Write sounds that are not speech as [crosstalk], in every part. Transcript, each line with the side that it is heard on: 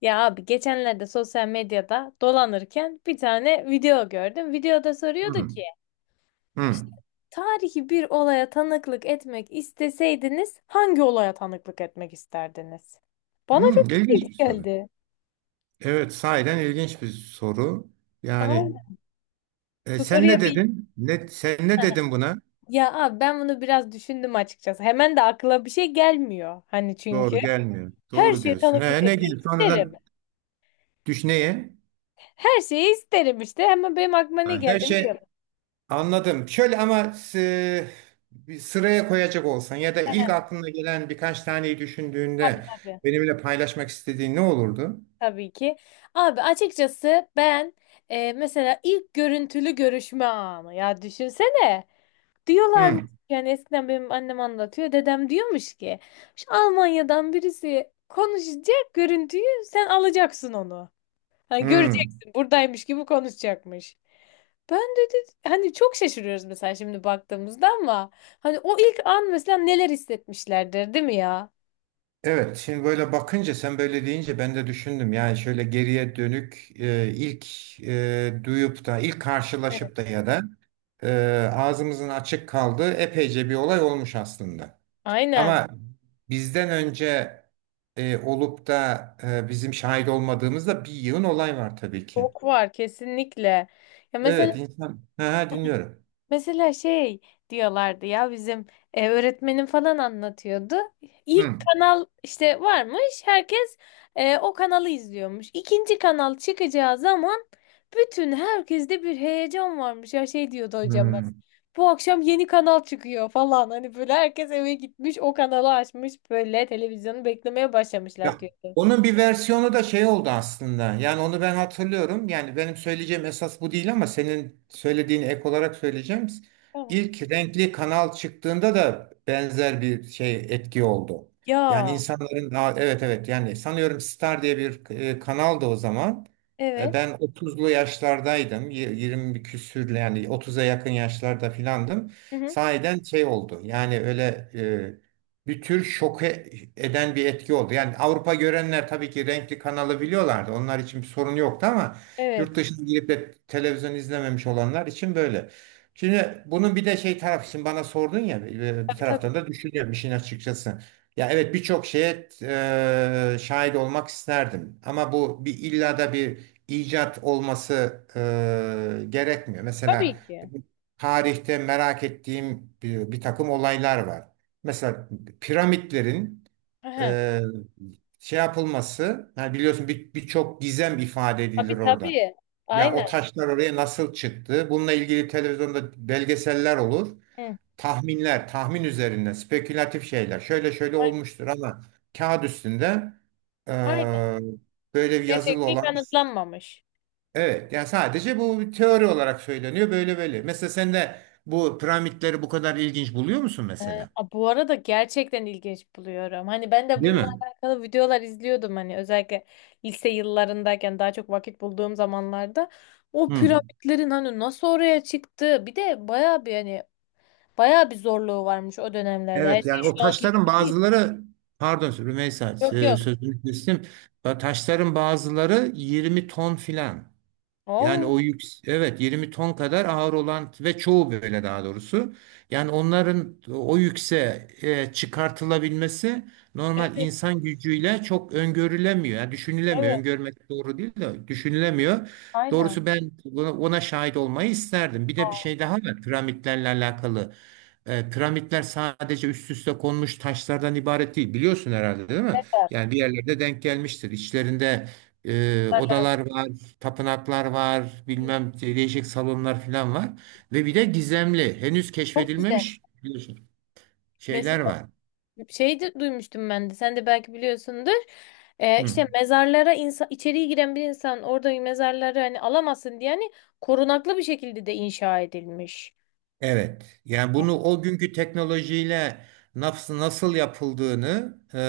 left: Ya abi geçenlerde sosyal medyada dolanırken bir tane video gördüm. Videoda soruyordu
right: Hmm,
left: ki
right: hmm,
left: işte tarihi bir olaya tanıklık etmek isteseydiniz hangi olaya tanıklık etmek isterdiniz? Bana
right: hmm.
left: çok
right: ilginç
left: ilginç
right: bir soru.
left: geldi.
right: Evet, sahiden ilginç bir soru. Yani
left: Aynen. Bu
right: sen ne
left: soruya bir.
right: dedin? Sen ne
left: Heh. [laughs]
right: dedin buna?
left: Ya abi ben bunu biraz düşündüm açıkçası. Hemen de akla bir şey gelmiyor. Hani çünkü
right: Doğru gelmiyor.
left: her
right: Doğru
left: şeye
right: diyorsun.
left: tanıklık
right: He, ne
left: etmek
right: gibi?
left: isterim.
right: Sonradan düş neye?
left: Her şeyi isterim işte. Hemen benim aklıma ne
right: Ay. Her
left: geldi biliyor
right: şey
left: musun?
right: anladım. Şöyle ama bir sıraya koyacak olsan ya da ilk
left: Tabi,
right: aklına gelen birkaç taneyi
left: tabii,
right: düşündüğünde
left: tabii.
right: benimle paylaşmak istediğin ne olurdu?
left: Tabii ki. Abi açıkçası ben mesela ilk görüntülü görüşme anı ya düşünsene. Diyorlarmış,
right: Hmm,
left: yani eskiden benim annem anlatıyor. Dedem diyormuş ki şu Almanya'dan birisi konuşacak, görüntüyü sen alacaksın onu. Hani
right: hmm.
left: göreceksin buradaymış gibi konuşacakmış. Ben, dedi, hani çok şaşırıyoruz mesela şimdi baktığımızda ama hani o ilk an mesela neler hissetmişlerdir değil mi ya?
right: Evet, şimdi böyle bakınca sen böyle deyince ben de düşündüm. Yani şöyle geriye dönük ilk duyup da ilk
left: Evet.
right: karşılaşıp da ya da ağzımızın açık kaldığı epeyce bir olay olmuş aslında.
left: Aynen.
right: Ama bizden önce olup da bizim şahit olmadığımızda bir yığın olay var tabii ki.
left: Çok var kesinlikle. Ya mesela
right: Evet, insan. Ha, ha, dinliyorum.
left: Mesela şey diyorlardı ya bizim öğretmenim falan anlatıyordu. İlk
right: Hı.
left: kanal işte varmış, herkes o kanalı izliyormuş. İkinci kanal çıkacağı zaman bütün herkeste bir heyecan varmış. Ya şey diyordu hocam, hocamız.
right: Hı.
left: Bu akşam yeni kanal çıkıyor falan. Hani böyle herkes eve gitmiş, o kanalı açmış, böyle televizyonu beklemeye başlamışlar
right: Ya
left: diyordu.
right: onun bir versiyonu da şey oldu aslında. Yani onu ben hatırlıyorum. Yani benim söyleyeceğim esas bu değil ama senin söylediğini ek olarak söyleyeceğim.
left: Tamam.
right: İlk renkli kanal çıktığında da benzer bir şey etki oldu. Yani
left: Ya,
right: insanların daha evet evet yani sanıyorum Star diye bir kanaldı o zaman.
left: evet.
right: Ben 30'lu yaşlardaydım. 20 küsür yani 30'a yakın yaşlarda filandım.
left: Hı hı.
right: Sahiden şey oldu. Yani öyle bir tür şoke eden bir etki oldu. Yani Avrupa görenler tabii ki renkli kanalı biliyorlardı. Onlar için bir sorun yoktu ama
left: Evet.
right: yurt dışına girip de televizyon izlememiş olanlar için böyle. Şimdi bunun bir de şey tarafı şimdi bana sordun ya bir
left: Tabii, tabii.
right: taraftan da düşünüyorum işin açıkçası. Ya evet birçok şeye şahit olmak isterdim ama bu bir illa da bir icat olması gerekmiyor. Mesela
left: Tabii ki.
right: tarihte merak ettiğim bir takım olaylar var. Mesela piramitlerin
left: Hı hı.
right: e, şey yapılması, yani biliyorsun birçok gizem ifade edilir
left: Tabii,
right: orada.
left: tabii.
right: Ya o
left: Aynen.
right: taşlar oraya nasıl çıktı? Bununla ilgili televizyonda belgeseller olur.
left: Hı.
right: Tahminler, tahmin üzerine spekülatif şeyler. Şöyle şöyle olmuştur ama kağıt üstünde e,
left: Aynen.
right: böyle bir yazılı
left: Gerçekliği
right: olan.
left: kanıtlanmamış.
right: Evet, yani sadece bu bir teori olarak söyleniyor böyle böyle. Mesela sen de bu piramitleri bu kadar ilginç buluyor musun
left: Ee,
right: mesela?
left: Bu arada gerçekten ilginç buluyorum. Hani ben de
right: Değil
left: bununla
right: mi?
left: alakalı videolar izliyordum, hani özellikle lise yıllarındayken daha çok vakit bulduğum zamanlarda. O
right: Hı.
left: piramitlerin hani nasıl oraya çıktı? Bir de bayağı bir hani bayağı bir zorluğu varmış o dönemlerde. Her
right: Evet
left: şey
right: yani o
left: şu anki
right: taşların
left: gibi değil.
right: bazıları pardon Rümeysa,
left: Yok, yok.
right: sözünü kestim. Taşların bazıları 20 ton filan. Yani
left: Oo,
right: o yük, evet 20 ton kadar ağır olan ve çoğu böyle daha doğrusu. Yani onların o yükse çıkartılabilmesi normal
left: evet,
right: insan gücüyle çok öngörülemiyor. Yani düşünülemiyor.
left: evet,
right: Öngörmek doğru değil de düşünülemiyor.
left: aynen.
right: Doğrusu ben buna, ona şahit olmayı isterdim. Bir de bir
left: Aa,
right: şey daha var piramitlerle alakalı. E, piramitler sadece üst üste konmuş taşlardan ibaret değil. Biliyorsun herhalde değil mi?
left: mezar.
right: Yani bir yerlerde denk gelmiştir. İçlerinde
left: Mezarlar.
right: odalar var, tapınaklar var, bilmem değişik salonlar falan var. Ve bir de gizemli, henüz
left: Çok güzel.
right: keşfedilmemiş biliyorsun, şeyler var.
left: Şey de duymuştum ben de. Sen de belki biliyorsundur.
right: Hı.
left: İşte mezarlara içeriye giren bir insan orada mezarları hani alamasın diye hani korunaklı bir şekilde de inşa edilmiş.
right: Evet. Yani bunu o günkü teknolojiyle nasıl yapıldığını,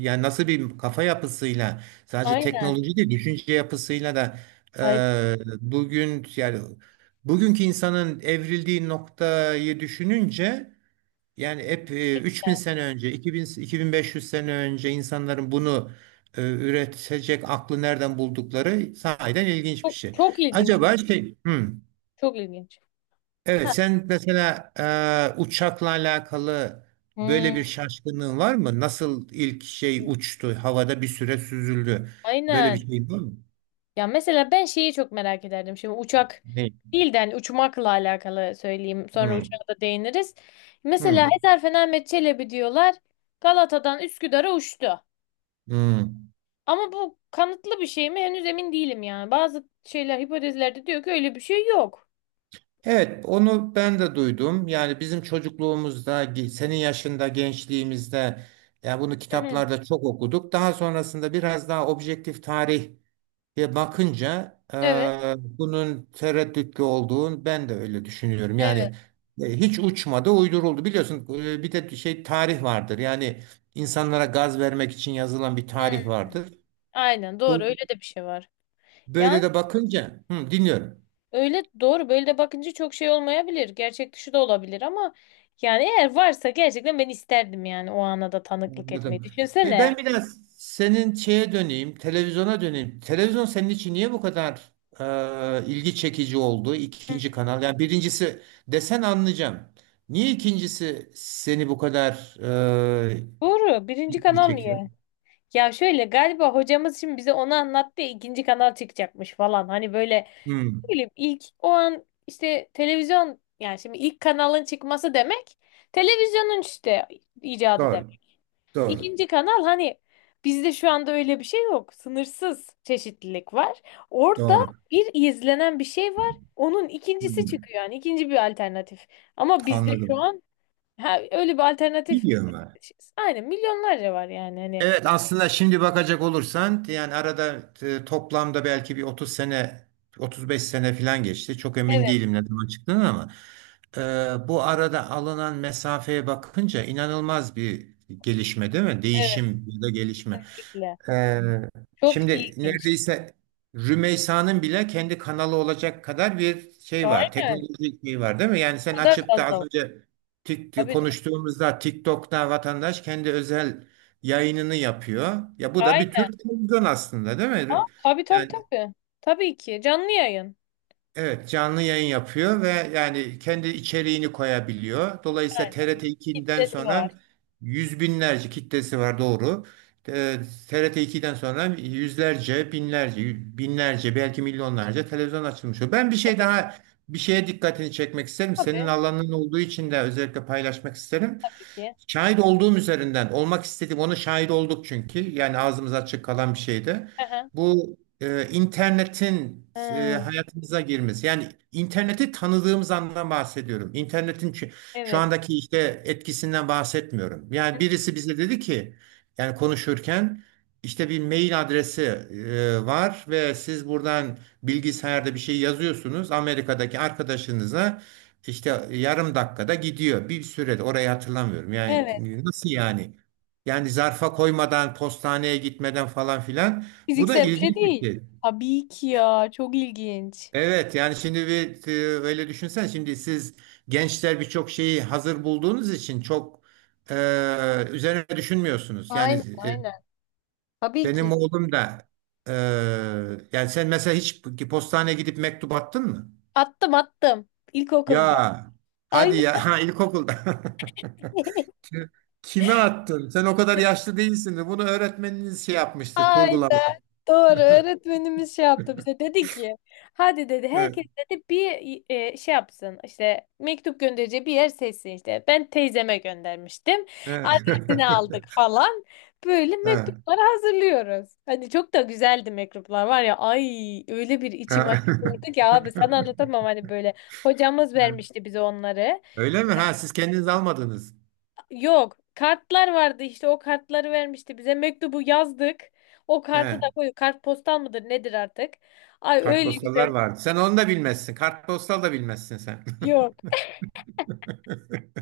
right: yani nasıl bir kafa yapısıyla, sadece
left: Aynen.
right: teknoloji değil, düşünce yapısıyla da
left: Aynen.
right: bugün yani bugünkü insanın evrildiği noktayı düşününce. Yani hep 3000 sene önce, 2000, 2500 sene önce insanların bunu üretecek aklı nereden buldukları sahiden ilginç bir
left: Çok,
right: şey.
left: çok ilginç.
right: Acaba şey,
left: Çok ilginç.
right: evet
left: Ha.
right: sen mesela uçakla alakalı
left: Hmm.
right: böyle bir şaşkınlığın var mı? Nasıl ilk şey uçtu, havada bir süre süzüldü? Böyle
left: Aynen.
right: bir şey var mı?
left: Ya mesela ben şeyi çok merak ederdim. Şimdi uçak
right: Ne?
left: değil de hani uçmakla alakalı söyleyeyim. Sonra
right: Hmm,
left: uçağa da değiniriz. Mesela
right: hmm,
left: Hezarfen Ahmet Çelebi diyorlar. Galata'dan Üsküdar'a uçtu.
right: hmm.
left: Ama bu kanıtlı bir şey mi? Henüz emin değilim yani. Bazı şeyler hipotezlerde diyor ki öyle bir şey yok.
right: Evet, onu ben de duydum. Yani bizim çocukluğumuzda, senin yaşında, gençliğimizde, yani bunu
left: Hı hı.
right: kitaplarda çok okuduk. Daha sonrasında biraz daha objektif tarihe bakınca
left: Evet,
right: bunun tereddütlü olduğunu ben de öyle düşünüyorum.
left: evet.
right: Yani hiç uçmadı, uyduruldu. Biliyorsun bir de şey tarih vardır. Yani insanlara gaz vermek için yazılan bir
left: Hı.
right: tarih vardır.
left: Aynen, doğru, öyle
right: Bu
left: de bir şey var. Yani
right: böyle de bakınca, hı, dinliyorum.
left: öyle doğru, böyle de bakınca çok şey olmayabilir. Gerçek dışı da olabilir ama yani eğer varsa gerçekten ben isterdim yani o ana da tanıklık etmeyi.
right: Anladım. Peki
left: Düşünsene.
right: ben biraz senin şeye döneyim, televizyona döneyim. Televizyon senin için niye bu kadar ilgi çekici oldu?
left: Hı.
right: İkinci kanal. Yani birincisi desen anlayacağım. Niye ikincisi seni bu kadar e,
left: Doğru. Birinci
right: ilgi
left: kanal niye?
right: çekiyor?
left: Ya şöyle galiba hocamız şimdi bize onu anlattı ya ikinci kanal çıkacakmış falan. Hani böyle
right: Hmm,
left: bileyim ilk o an işte televizyon, yani şimdi ilk kanalın çıkması demek televizyonun işte icadı
right: doğru,
left: demek.
right: doğru,
left: İkinci kanal hani bizde şu anda öyle bir şey yok. Sınırsız çeşitlilik var. Orada
right: doğru.
left: bir izlenen bir şey var. Onun ikincisi
right: Hmm,
left: çıkıyor, yani ikinci bir alternatif. Ama bizde şu
right: anladım.
left: an, ha, öyle bir alternatif
right: Biliyorum.
left: aynen milyonlarca var yani hani.
right: Evet aslında şimdi bakacak olursan yani arada toplamda belki bir 30 sene 35 sene falan geçti. Çok emin
left: Evet,
right: değilim ne zaman çıktığını ama bu arada alınan mesafeye bakınca inanılmaz bir gelişme değil mi?
left: evet,
right: Değişim ya da gelişme.
left: kesinlikle.
right: Ee,
left: Çok
right: Şimdi
left: ilginç.
right: neredeyse Rümeysa'nın bile kendi kanalı olacak kadar bir şey var.
left: Aynen.
right: Teknolojik şey var değil mi? Yani
left: Bu
right: sen
left: kadar
right: açıp da
left: fazla
right: az
left: var.
right: önce
left: Tabii,
right: konuştuğumuzda TikTok'ta vatandaş kendi özel yayınını yapıyor. Ya bu da
left: tabii.
right: bir tür televizyon aslında değil
left: Aa,
right: mi?
left: tabii, tabii,
right: Yani
left: tabii. Tabii ki. Canlı yayın.
right: evet, canlı yayın yapıyor ve yani kendi içeriğini koyabiliyor. Dolayısıyla
left: Aynen.
right: TRT 2'den
left: Kitlesi var.
right: sonra yüz binlerce kitlesi var, doğru. Ee, TRT 2'den sonra yüzlerce, binlerce, binlerce belki milyonlarca televizyon açılmış oluyor. Ben
left: Tabii.
right: bir şeye dikkatini çekmek isterim. Senin
left: Tabii.
right: alanın olduğu için de özellikle paylaşmak isterim.
left: Tabii ki.
right: Şahit olduğum üzerinden olmak istedim. Onu şahit olduk çünkü. Yani ağzımız açık kalan bir şeydi.
left: Aha.
right: Bu internetin
left: Hı,
right: hayatımıza girmesi. Yani interneti tanıdığımız andan bahsediyorum. İnternetin şu
left: evet.
right: andaki işte etkisinden bahsetmiyorum. Yani birisi bize dedi ki yani konuşurken işte bir mail adresi var ve siz buradan bilgisayarda bir şey yazıyorsunuz. Amerika'daki arkadaşınıza işte yarım dakikada gidiyor. Bir sürede orayı hatırlamıyorum. Yani
left: Evet.
right: nasıl yani? Yani zarfa koymadan, postaneye gitmeden falan filan. Bu da
left: Fiziksel bir şey
right: ilginç bir
left: değil.
right: şey.
left: Tabii ki ya. Çok ilginç.
right: Evet yani şimdi bir öyle düşünsen şimdi siz gençler birçok şeyi hazır bulduğunuz için çok üzerine düşünmüyorsunuz. Yani
left: Aynen,
right: e,
left: aynen. Tabii
right: benim
left: ki.
right: oğlum da, e, yani sen mesela hiç postaneye gidip mektup attın mı?
left: Attım, attım.
right: Ya
left: İlkokulda.
right: hadi ya
left: Aynen.
right: [laughs] ha, ilkokulda.
left: [laughs]
right: [laughs] Kime attın? Sen o kadar yaşlı değilsin de bunu öğretmeniniz şey yapmıştır,
left: Aynen.
right: kurgulamış.
left: Doğru. Öğretmenimiz şey yaptı bize. Dedi ki hadi, dedi,
right: Evet,
left: herkes, dedi, bir şey yapsın. İşte mektup göndereceği bir yer seçsin işte. Ben teyzeme göndermiştim.
right: evet.
left: Adresini
right: [laughs]
left: aldık falan. Böyle
right: Evet.
left: mektupları hazırlıyoruz. Hani çok da güzeldi mektuplar var ya. Ay, öyle bir içim
right: Evet.
left: açıldı ki abi sana anlatamam hani böyle. Hocamız
right: [laughs]
left: vermişti bize onları.
right: Öyle mi? Ha siz kendiniz almadınız.
left: Yok. Kartlar vardı, işte o kartları vermişti bize. Mektubu yazdık. O kartı
right: He.
left: da koyduk. Kartpostal mıdır nedir artık? Ay öyle
right: Kartpostallar
left: güzel.
right: vardı. Sen onu da bilmezsin. Kartpostal da bilmezsin sen.
left: Yok.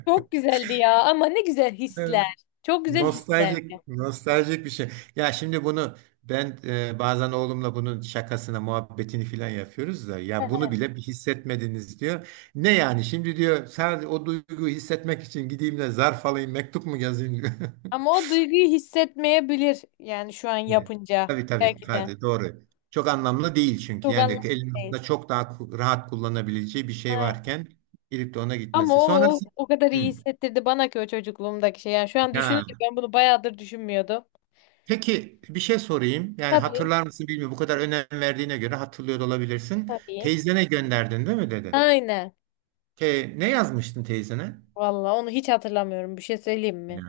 left: Çok güzeldi ya ama ne güzel
right: [laughs] Evet.
left: hisler. Çok güzel hisler.
right: Nostaljik, nostaljik bir şey. Ya şimdi bunu ben bazen oğlumla bunun şakasına, muhabbetini filan yapıyoruz da ya bunu bile bir hissetmediniz diyor. Ne yani şimdi diyor sadece o duyguyu hissetmek için gideyim de zarf alayım, mektup mu yazayım diyor. [laughs]
left: Ama o duyguyu hissetmeyebilir yani şu an
right: Evet.
left: yapınca
right: Tabii tabii
left: belki de.
right: Kadir, doğru. Çok anlamlı değil çünkü
left: Çok
right: yani
left: anlamlı değil.
right: elinizde çok daha rahat kullanabileceği bir şey
left: Aynen.
right: varken gidip de ona
left: Ama
right: gitmesi.
left: o, o
right: Sonrası.
left: o kadar
right: Hı.
left: iyi hissettirdi bana ki o çocukluğumdaki şey. Yani şu an
right: Ya.
left: düşününce ben bunu bayağıdır düşünmüyordum.
right: Peki bir şey sorayım. Yani
left: Tabii.
right: hatırlar mısın bilmiyorum. Bu kadar önem verdiğine göre hatırlıyor da olabilirsin.
left: Tabii.
right: Teyzene gönderdin değil mi dedin?
left: Aynen.
right: Ne yazmıştın teyzene?
left: Vallahi onu hiç hatırlamıyorum. Bir şey söyleyeyim
right: Ne?
left: mi?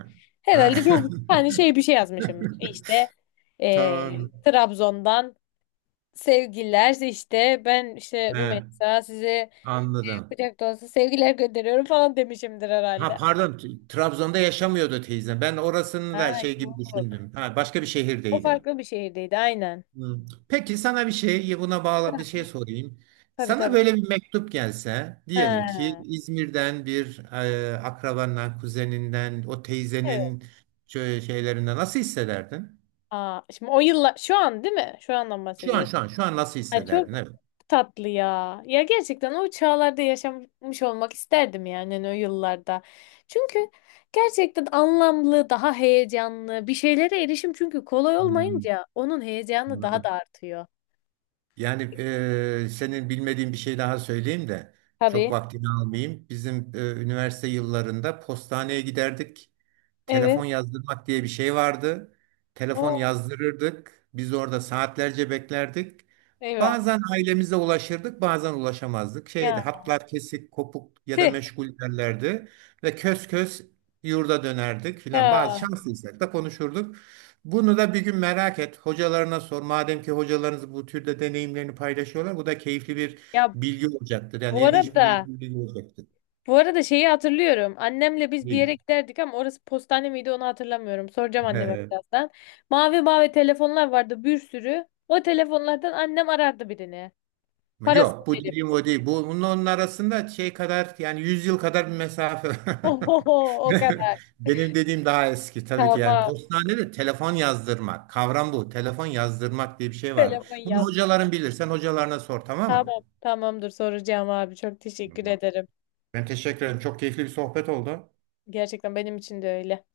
right: Ha.
left: Herhalde çok hani şey bir şey yazmışımdır.
right: [laughs]
left: İşte
right: Tamam.
left: Trabzon'dan sevgiler işte ben işte
right: He,
left: Rümeysa size
right: anladım.
left: kucak dolusu sevgiler gönderiyorum falan demişimdir
right: Ha
left: herhalde.
right: pardon, Trabzon'da yaşamıyordu teyze. Ben orasını da
left: Ha,
right: şey gibi
left: yok.
right: düşündüm. Ha, başka bir
left: O
right: şehirdeydi.
left: farklı bir şehirdeydi aynen.
right: Hmm. Peki sana bir şey, buna bağlı bir şey sorayım.
left: Tabii,
right: Sana
left: tabii.
right: böyle bir mektup gelse diyelim ki
left: Ha,
right: İzmir'den bir akrabandan, kuzeninden, o
left: evet.
right: teyzenin şöyle şeylerinden nasıl hissederdin?
left: Aa, şimdi o yıllar şu an değil mi? Şu andan
right: Şu an
left: bahsediyorum.
right: şu an şu an nasıl
left: Ay, çok
right: hissederdin? Evet.
left: tatlı ya. Ya gerçekten o çağlarda yaşamış olmak isterdim yani hani o yıllarda. Çünkü gerçekten anlamlı, daha heyecanlı bir şeylere erişim çünkü kolay
right: Hmm,
left: olmayınca onun heyecanı daha da
right: anladım.
left: artıyor.
right: Yani senin bilmediğin bir şey daha söyleyeyim de çok
left: Tabii.
right: vaktini almayayım. Bizim üniversite yıllarında postaneye giderdik.
left: Evet.
right: Telefon yazdırmak diye bir şey vardı. Telefon
left: Oo,
right: yazdırırdık. Biz orada saatlerce beklerdik.
left: eyvah.
right: Bazen ailemize ulaşırdık, bazen ulaşamazdık. Şeydi,
left: Ya.
right: hatlar kesik, kopuk ya da
left: Tüh.
right: meşgul derlerdi. Ve kös kös yurda dönerdik filan. Bazı
left: Ya.
right: şanslıysak da konuşurduk. Bunu da bir gün merak et. Hocalarına sor. Madem ki hocalarınız bu türde deneyimlerini paylaşıyorlar, bu da keyifli bir
left: Ya
right: bilgi olacaktır. Yani
left: bu
right: ilginç bir
left: arada
right: bilgi olacaktır.
left: Bu arada şeyi hatırlıyorum. Annemle biz bir
right: Değil.
left: yere giderdik ama orası postane miydi onu hatırlamıyorum. Soracağım anneme
right: [laughs]
left: birazdan. Mavi mavi telefonlar vardı bir sürü. O telefonlardan annem arardı birini. Parasını
right: Yok bu
left: verip.
right: dediğim o değil. Bu, bunun onun arasında şey kadar yani 100 yıl kadar bir mesafe.
left: [laughs] Oho, o
right: [laughs]
left: kadar.
right: Benim dediğim daha eski tabii ki yani
left: Tamam.
right: postanede telefon yazdırmak. Kavram bu. Telefon yazdırmak diye bir şey vardı.
left: Telefon
right: Bunu
left: yazdım.
right: hocaların bilir. Sen hocalarına sor, tamam mı?
left: Tamam. Tamamdır, soracağım abi. Çok teşekkür
right: Tamam.
left: ederim.
right: Ben teşekkür ederim. Çok keyifli bir sohbet oldu.
left: Gerçekten benim için de öyle.